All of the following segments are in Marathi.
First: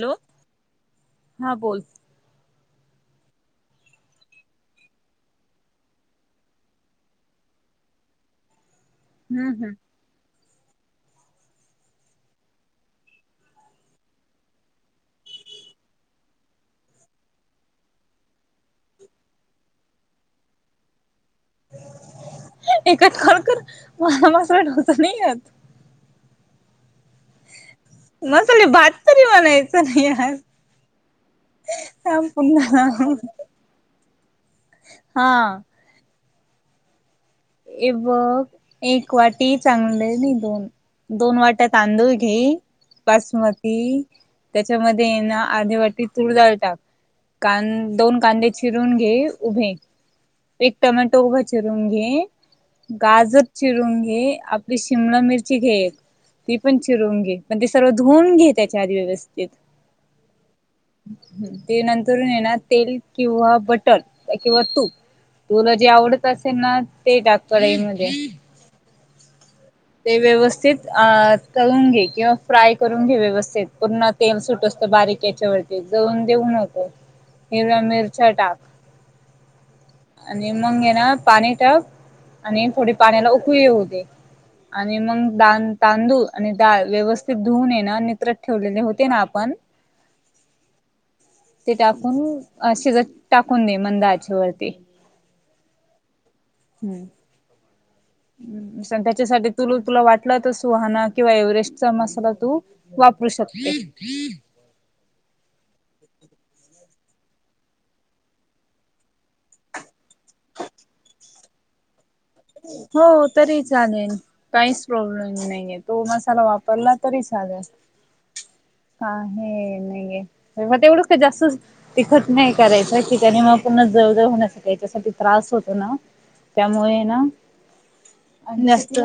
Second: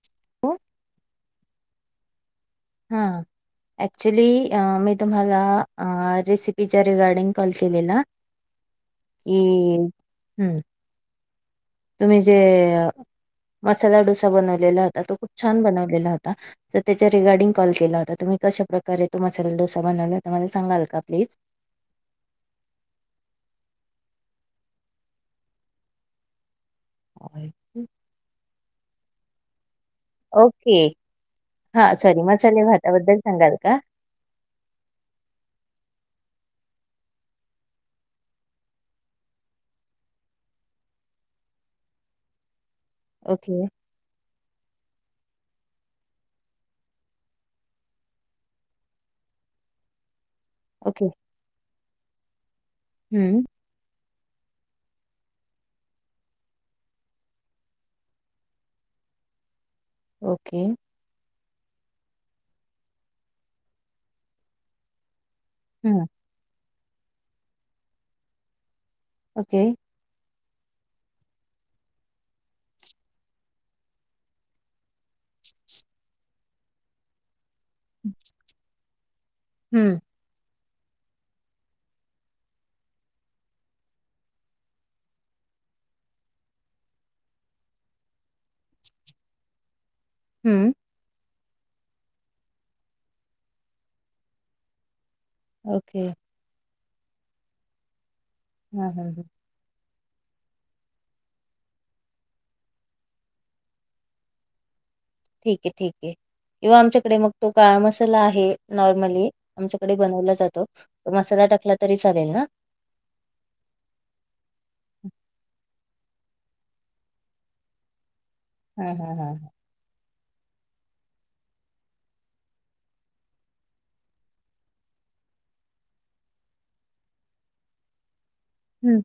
हॅलो, हां बोल. हा. ऍक्च्युली मी तुम्हाला रेसिपीचा रिगार्डिंग कॉल केलेला. की हम्म हम्म ह हम्म. तुम्ही जे मसाला डोसा बनवलेला होता तो खूप छान बनवलेला होता. त्याच्या रिगार्डिंग कॉल केला होता तुम्ही, कशा प्रकारे तो मसाला डोसा बनवला तो मला सांगाल का प्लीज? ए काय खरोखर मसाला मसाला डोसा नाही येत. मसाले भात तरी म्हणाय च नाही आ ओके हा सॉरी सांग मसाले पुन्हा ना. भाताबद्दल सांगाल का हा. हे बघ एक वाटी चांगले भिजवुन. दोन वाट्या तांदूळ घे ओके बासमती त्याच्यामध्ये ना आर्धी वाटी तूरडाळ टाक. कां दोन कांदे चिरून घे उभे. एक ओके टोमॅटो उभा गाजर हम्म चिरून घे, आपली शिमला मिरची घे. ती पण चिरून घे, पण ते सर्व धुवून घे त्याच्या आधी व्यवस्थित. ओके. ते नंतरुन येणार तेल किंवा बटर किंवा तूप तुला जे हम्म आवडत असेल ना ते टाक कडई मध्ये. ओके. व्यवस्थित तळून घे किंवा फ्राय करून घे व्यवस्थित पूर्ण तेल सुट असतं बारीक त्याच्या वरती जळून देऊ नको, हिवळ्या मिरच्या टाक. हम्म मगे ना पाणी टाक आणि थोडी पाण्याला उकळी येवू दे. आणि मग द तांदूळ आणि डाळ व्यवस्थित धुवून येण ना नित्रत ठेवलेले होते ना आपण हम्म. ते टाकून शिजत टाकून दे मंदा आचे वरती. ओके. हम्म. हां हां त्याच्यासाठी तुलू तुला वाटलं तर सुहाणा किंवा एव्हरेस्टचा मसाला तू वापरू शकते. ठीक आहे, ठीक आहे किंवा आमच्या इकडे मगं तो काळा मसाला आहे नॉर्मली आमच्याकडे बनवला जातो मसाला टाकला तरी चालेल ना? हो तरी चालेल काहीच प्रॉब्लेम नाहीय तो मसाला वापरला तरी चालेल. हां, हा हां, हां, हां. हे नाय आहे. म तेवढं का जास्त, तिखट नाही करायचं की ज्यानी म पुन्हा जळ- जळ [unintelligible] याच्यासाठी त्रास अस होत ना, त्यामुळे ना आणि नस्त हं.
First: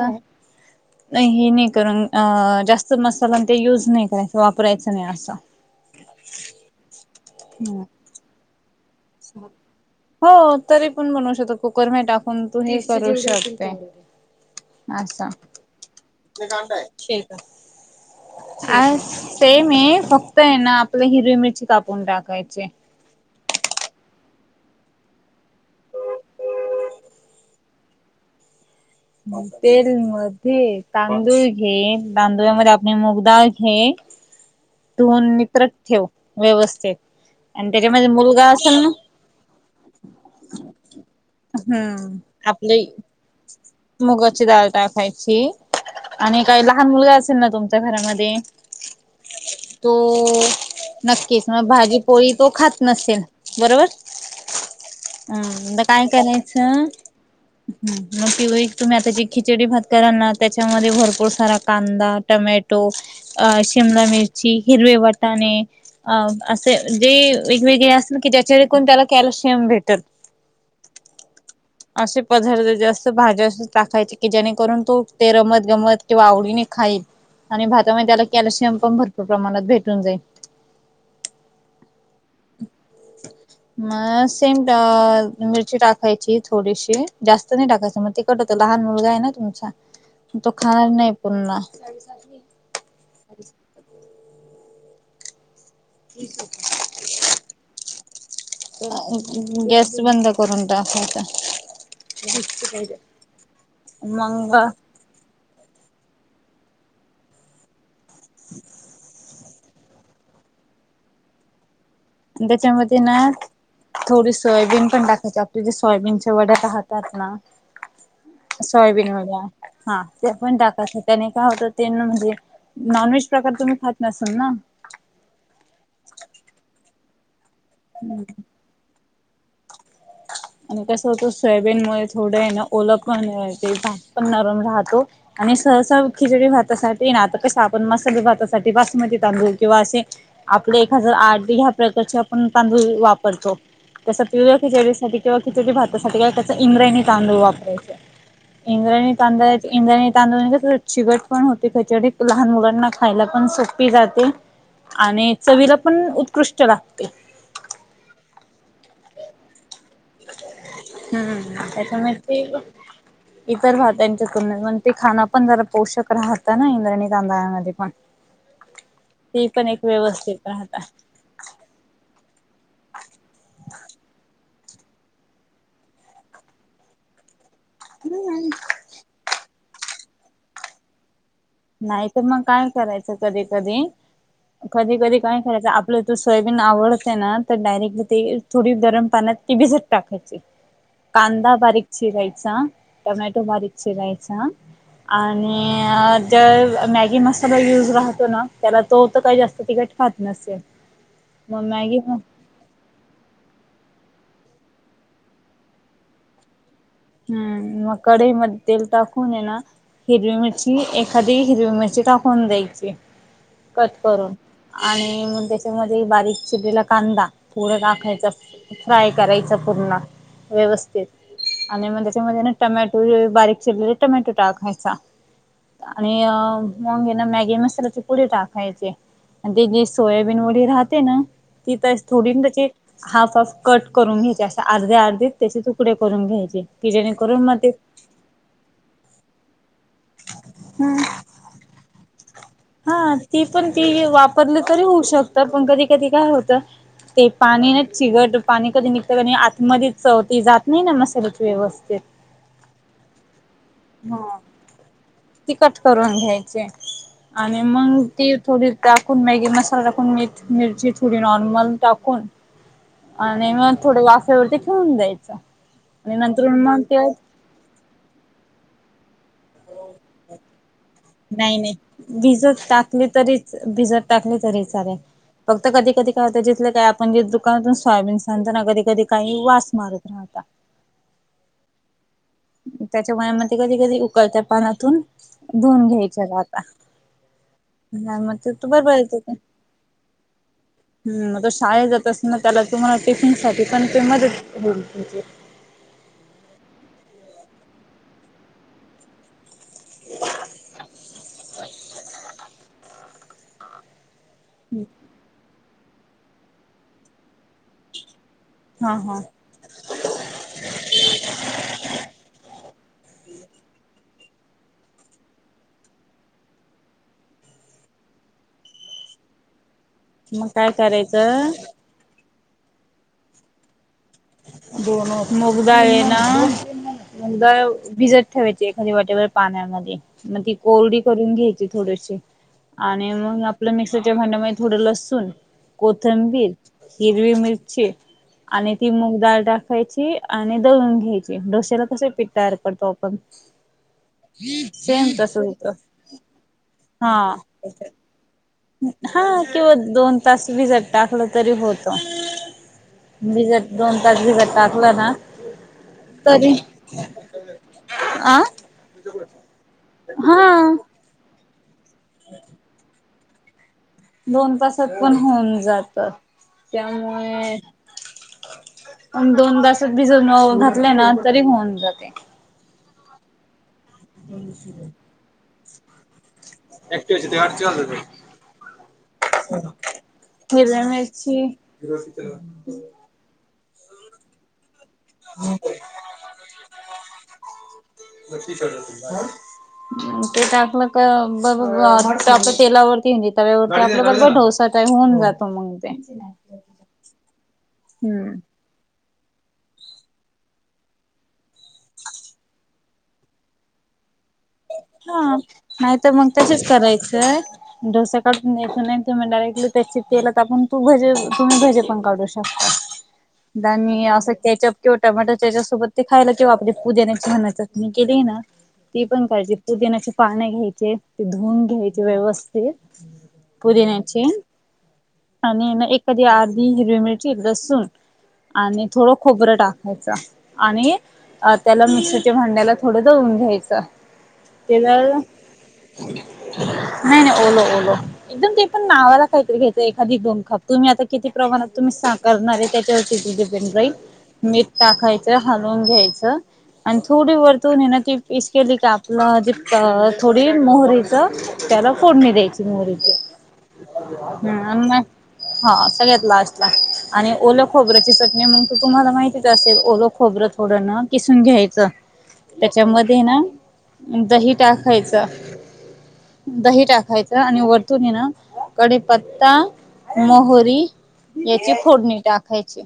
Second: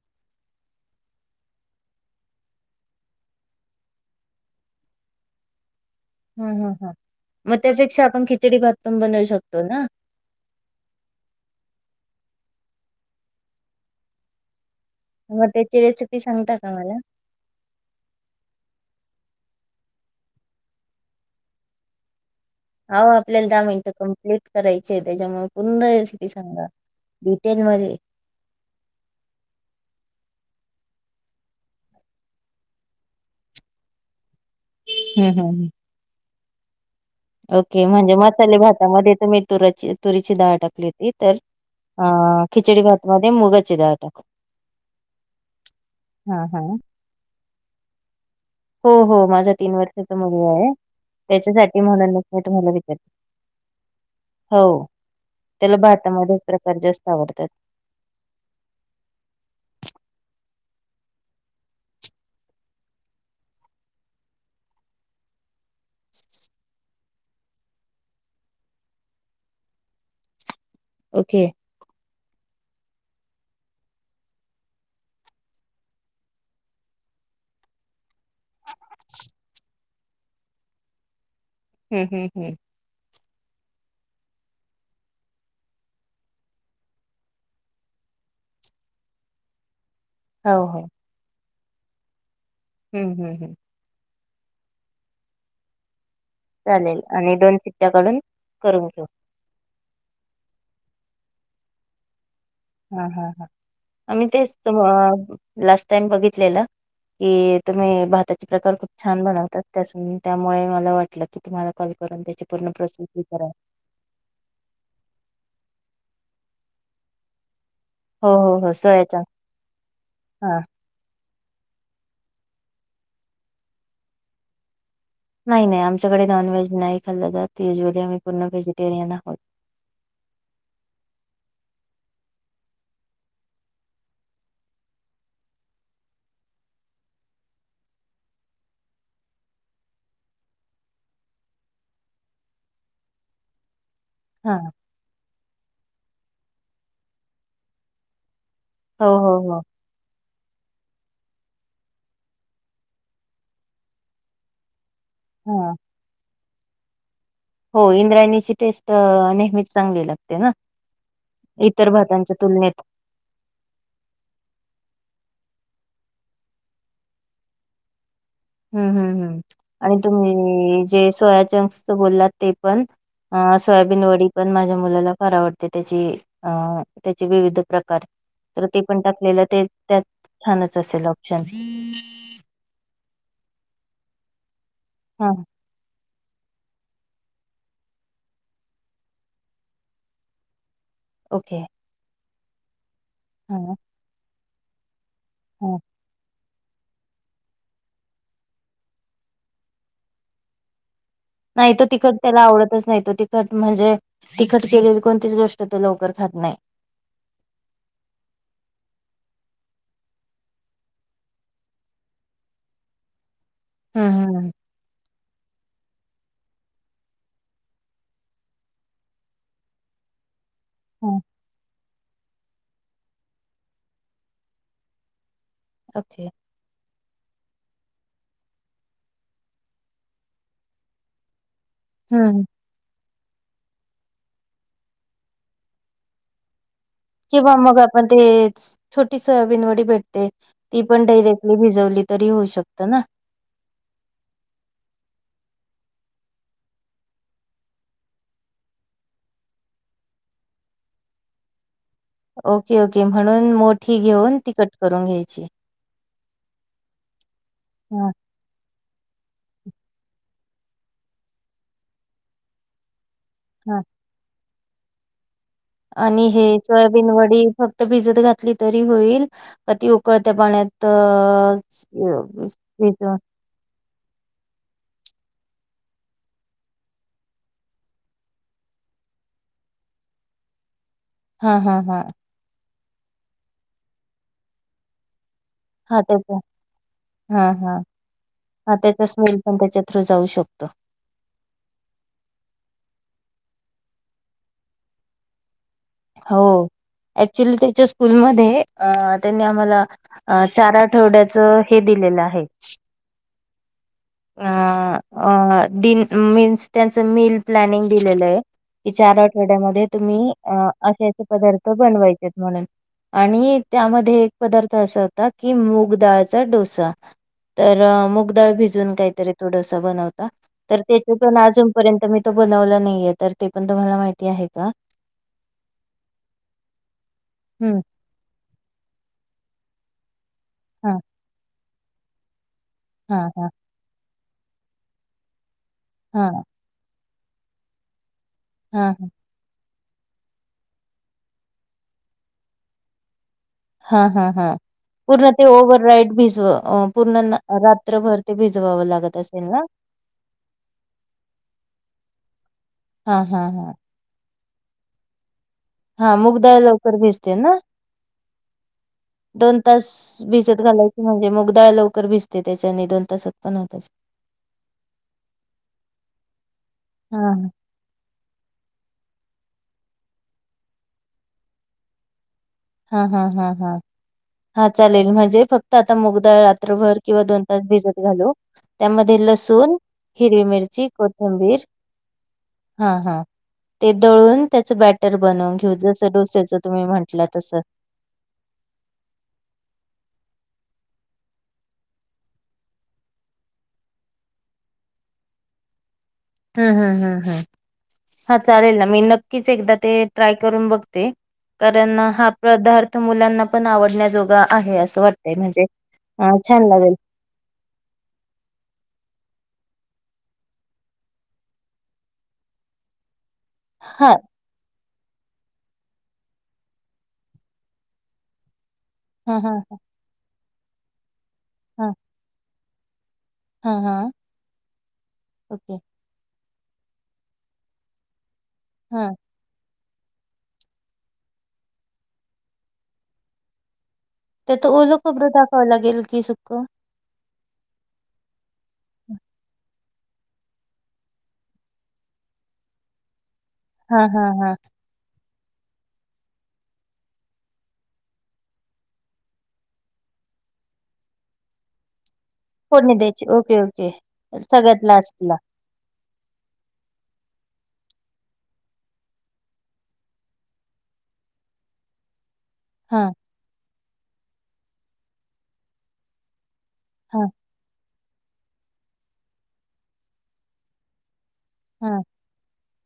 नाय हे नाय कारण अं जास्त मसाला ते युज नाही करायच वापरायचं नाही असं. हम हम ह, म त्यापेक्षा आपण खिचडी भात पण बनवू शकतो ना? हो तरी पण बनू शकतो कुकर मध्ये टाकू पण तूहे करू शकते असा मग त्याची रेसिपी सांगता का मला? [unintelligible] आज. ते मे फक्त आहे ना आपल्या हिरवी मिरची कापून टाकाय आहो आपल्याला दहा मिनट कमी सलेक्ट करायची त्याच्यामुळे पूर्ण रेसिपी सांगा डिटेल मध्ये. तेल मध्ये तांदूळ घे, तांदुळामध्ये आपण मुगदाळ घे. [inaudible] धुवून हं, हं, नित्रत हं. ठेव व्यवस्थित. आणि ओके त्याच्यामध्ये म्हणजे मुलगा मसाले असेल ना भातामध्ये तुम्ही तुराची तुरीची डाळ टाकली होती तर हम्म आ खिचडी आपली भात मध्ये मुगाची डाळ. टाकू. मुगाची दाळ टाकायची आणि हां, काही हां. लहान मुलगा असेल ना तुमच्या घरामध्ये हो- हो माझा तीन वर्षाचा तो मुलगा आहे. नक्कीच म त्याच्यासाठी भाजी म्हणूनच पोळी मी तो तुम्हाला खात विचारते नसेन बरोबर? हो अ त्याला द काय भातामध्ये प्रकार करायचं? जास्त आवडतात. नि पिवळी तुम्ही आता जी खिचडी भात करालना त्याच्यामध्ये भरपूर सारा कांदा, टमॅटो अ शीम शिमला मिरची, हिरवे वटाणे. अ असे जे वेगवेगळे असे की ज्याच्या कोण त्याला कॅल्शियम भेटल. ओके. असे पदार्थ जास्त भाज्या अस टाकायचे की जेणेकरून तो ते रमत गमत किंवा आवडीने खाईल आणि भातामध्ये त्याला कॅल्शियम पण भरपूर प्रमाणात भेटून जाईल. हम्म हम्म हम्म. म सेम मिरची टाकायची. थोडीशी जास्त नाही टाकायचं म ते तिखट होतं लहान मुलगा आहे ना तुमचा. तो हो हो खाणार नाही पुन्हा. हम्म हम्म हम्म. [inaudible] चालेल आणि दोन शिट्ट्या काढून करून घेऊ गॅस बंद करून. [unintelligible] हा हा हा आमी तेच तर मग हम्मंम्म लास्ट - त्यानी बघितलेलं की तुम्ही भाताचे प्रकार खूप छान बनवता. त्यामुळे मला वाटलं की तुम्हाला कॉल करून त्याची पूर्ण त्याच्यामध्ये प्रोसेस ना विचारावी थोडी सोयबीन पण टाकायची आपल्या जशी सोयाबीनचे वड्या खातात ना? हो हो हो सोयाबीन सोयाचा वड्या त्या पण हा टाकायचे त्याने का होत त्यांना म्हणजे नॉनव्हेज प्रकार तु्ही खात नसेल ना? नाही नाही आमच्याकडे नॉन व्हेज नाही खाल्लं जात, व्हेज मध्ये आम्ही पूर्ण व्हेजिटेरियन आहोत. [inaudible] आणि कसं होतं सोयाबीन मुळे थोडं आहे ना ओल पण भात पण नरम राहतो आणि सहसा खिचडी भातासाठी ना आता कस आपण मसाले भातासाठी बासमती तांदूळ किंवा असे एक हजार आठ ह्या प्रकारचे आपण तांदूळ वापरतो त्या हा किंवा खिचडी भातासाठी काय करायचं इंद्रयणी तांदूळ वापरायचे. हो हो इंद्रणीतांदळ हो इंद्रणी तांदूळ - तांदूळाने कस चिवट पण होते खचडी लहान मुलांना खायला पण सोपी जाते आणि हा चवीला पण उत्कृष्ट लागते हो इंद्रायणीची टेस्ट नेहमी हम्म इतर त्याच्यामुळे भातांच्या ते तुलनेत इतर भात्यांच्या तुलनेत म्ह ते खां पण जरा पोषक राहत ना इंद्रयणी तांदळामध्ये पण हम्म हम्म हम् ते पण एक आणि व्यवस्थित राहता तुम्ही जे सोयाचंक्स बोललात ते पण सोयाबीन वडी पण माझ्या मुलाला फार आवडते. त्याची अ त्याची प्र प्रकार तर ते पण टाकलेला छानच असेल. ऑप्शन नाही तर मग काय करायचं कधी कधी कधी कधी हा काय करायचं आपलं तू सोयाबीन आवडते ना तर डायरेक्ट ते थोडी गरम पाण्यात ती भिजत टाकायची. कांदा ओके बारीक चिरायचा, टमॅटो हा बारीक चिरायचा. आणि हा जर मॅगी मसाला यूज राहतो ना त्याला तो तर काही जास्त तिकट खात नसेल. मग नाही तो तिखट मॅगी त्याला आवडतच नाही तो तिखट म्हणजे तिखट केलेली कोणतीच गोष्ट तर लवकर खात नाही. हम्म मग कढई मध्ये तेल टाकून ये ना हिरवी मिरची एखादी हिरवी मिरची टाकून द्यायची. कट हम्म करून हम्म आणि त्याच्यामध्ये बारीक चिरीला कांदा थोडा टाकायचा. फ्राय करायचा पूर्ण. व्यवस्थित हम्म आणि मग त्याच्यामध्ये ना टमॅटो बारीक चिरलेले टमॅटो टाकायचा. आणि ओके अ मगे ना मॅगी मसाल्याचे पुढी टाकायचे. ते जी सोयाबीन वडी राहते ना त तर थोडी हम्म नचेे हाफ हाफ कट करून घ्यायचे. असा अर्ध्या अर्धे त्याचे तुकडे करून घ्यायचे. किंवा मग आपण ते छोटी सोयाबीन वाडी [unintelligible] हम्म पण डरेक्टली भिजवली तरी होऊ शकतं ना हा ती पण ती वापरली तरी होऊ शकतात. पण कधी कधी काय होतं, ते पाणी ना चिगट पाणी कधी निघत कधी आतमध्ये चव ते जात नाही ना मशाल्याची व्यवस्थित. ओके ओके म्हणून मोठी घेऊन तिकट करून घ्यायची. ्या आणि मग हा ती थोडी टाकून मॅगी मसाला पन मी मिरची थोडी नॉर्मल टाकून आणि मग हा थोड्या वाफ्यावरती ठेऊन द्यायचा. आणि हे सोयाबीन वडी फक्त भिजत घातली तरी होईल? अती उकळत्या नाही नाही पाण्यातज भिजत टाकली तरीच भिजत टाकली तरी चालेल. फक्त कधी कधी काय होता जिथलं काय आपण ज दुकानातून सोयाबीन सांगताना कधी कधी काही वास मारत राहता. हा हां हां त्याच्या वयामध्ये कधी कधी उकळत्या पानातून धुून हा घ्यायच्या त्याचा राहता. हा हा नाही मग ते तू हा बरोबर त्याचा स्मेल पण त्याच्या थ्रू जाऊ शकतो. हम् तो शाळेत जात अस ना त्याला तुम्हाला टिफिन शॉपी पण तेे मध्ये हो ऍक्च्युली त्याच्या स्कूलमध्ये अ त्यांनी मला चार आठवड्याच हे दिलेलं आहे. अ मीन्स त्यांचं मिल प्लॅनिंग दिलेलं आहे कि हा चार हा आठवड्यामध्ये तुम्ही अ असे असे पदार्थ बनवायचे म्हणून. आणि त्यामध्ये एक पदार्थ असा होता की मूगडाळचा डोसा. तर मुगदाळ भिजून काहीतरी तो डोसा बनवता. मग काय तर त्याच्यातून करायचं अजूनपर्यंत मी तो बनवलं नाहीये तर ते पण तुम्हाला माहि दोन मुगदाळ आहे ना? दाळ हम्म भिजत ठेवायची एखादी वाटीभर पाण्यामध्ये मग ती हा कोरडी करून घ्यायची थोडीशी आणि हा मग हा आपलं मिक्सर त्या भांडमध्ये थोडं लसूण हा कोथंबीर हिरवी मिरची ति हा मग दाळ टाकायची आणि दळून घ्यायची डोश्याला कस पीठ तयार करतो आपण हा हा हा सेम पूर्ण तसं ते होत ओव्हर नाईट भिजव पूर्ण हा रात्रभर ते भिज हा किं दोन तास भिजत टाकलं तरी होतं.. हा हा हा. भिजत दोन तास भिजत टाकलं ना हा तरी मुगदाळ लवकर भजते ना अ दोन तास भिजत हा घालायची म्हणजे मूगदाळ लवकर भिजते, त्याच्याने दोन तासात पण होतात. दोन तासात पण होऊन जात हा त्यामुळे पण दोन तासात भिजून घातले ना तरी होऊन जाते. हा हा हा हा हा चालेल म्हणजे फक्त आता मुगडाळ रात्रभर किंवा दोन तास भिजत घालो त्यामध्ये लसूण हिरवी मिरची कोथंबीर हा हा ते दळून त्याचं बॅटर बनवून घेऊ जसं डोस्याचं तुम्ही म्हटल्यात [inaudible] त्यातन क बग जा [inaudible] मग ते आपलं ब तेलावरती तव्यावरती आपलं ब ढोसाच आहे होऊन जातो. मग ते? हम्म हम्म हम्म हम्म हम्म हा चालले ना मीन नक्कीच एकदा ते ट्राय करून बघते. कारण हा पदार्थ मुलांना पण आवडण्याजोगा आहे असं वाटतंय हा, म्हणजे नाही तर हा मग छान तसेच लागेल. करायचंय डोसा काढून घ्यायच नाही तर मग डायरेक्टली त्याची केला तर आपण तू भजे तुम्ही भजे पण काढू शकता आणि हा असं केचप किंवा टमाटर त्याच्यासोबत ते खायला किंवा आपल्या पुदिन्याची छान चटणी केली ना, ती पण हा हा कायजे त्याचे पाणे घ्यायचे ते धुऊन हा घ्यायचे व्यवस्थित हा हा पुदीनांचे आणि ओके ना ऐखादी अर्धी हिरवी मिरची लसूण आणि हा थोडं खोबर टाक येचा आणि त्याला मिक्सरच्या भांड्याला थोडं दळून घ्यायचं त्यात ते ओल जर खोबरं टाकावं लागेल की, सुख? नाही नाही ओलं ओलं, एकदम ते पण नावाला काहीतरी घ्यायचं. एखादी दोन खाप तुम्ही आता किती प्रमाणात तुम्ही सार करणार आहे त्याच्यावर जनरल हा हा हा मीठ टाकायचं हलवून घ्यायचं. आणि थोडी वरतून ये ना [unintelligible] थोडी मोहरीच त्याला फोडणी द्यायची फोडणी मोहरीची. द्यायची ओके ओके सगळ्यात आणि मग लास्ट ला. हा सगळ्यात लास्टला आणि ओल खोबरची चटणी मग त तुम्हाला माहिती असेल, ओल खोबरं थोडं हा किसून घ्यायच. हा त्याच्यामध्ये ना दही टाकायचं दही हा टाकायचं आणि वरतूणी ना कडी पत्ता मोहरी याची हा फोडणी टाकायची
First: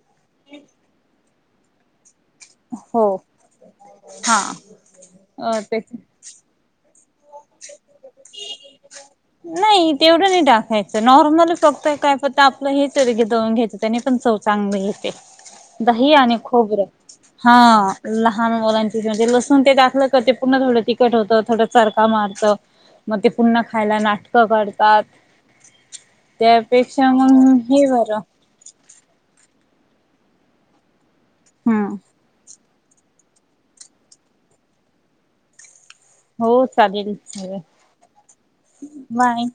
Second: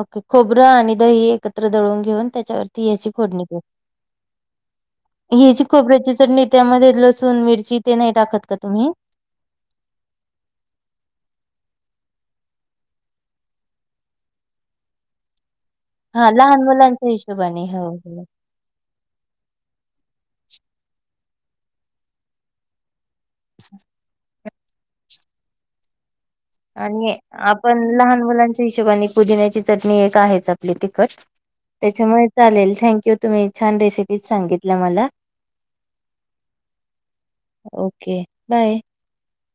ओके खोबरं आणि दही एकत्र दळून घेऊन त्याच्यावरती याची हो फोडनी हा अ, हेची त्याच खोबऱ्याची चटणी त्यामध्ये लस नाही तेवढं नाही टाकायचं नॉर्मल तर काय फक्त आपलं हेच येत की दळूनं घ्यायचं, त्याने पण चव चांगल येते. दही हा आणि लहान खोबर. मुलांच्या हा हिशोबाने हो हो लहान मुलांची म्हणजे लसूण ते टाकल का, ते पून्हा थोड तिखट होतं. थोडं चरका मारतो म ते पुन्हा खायला नाटक कडतात. आणि आपण लहान मुलांच्या हिशोबाने, पुदिन्याची चटणी एक आहेच आपली तिखट. हम्म त्याच्यामुळे चालेल, थँक्यू. तुम्ही छान रेसिपी सांगितल्या मला. हो चालेल ओके बाय. बाय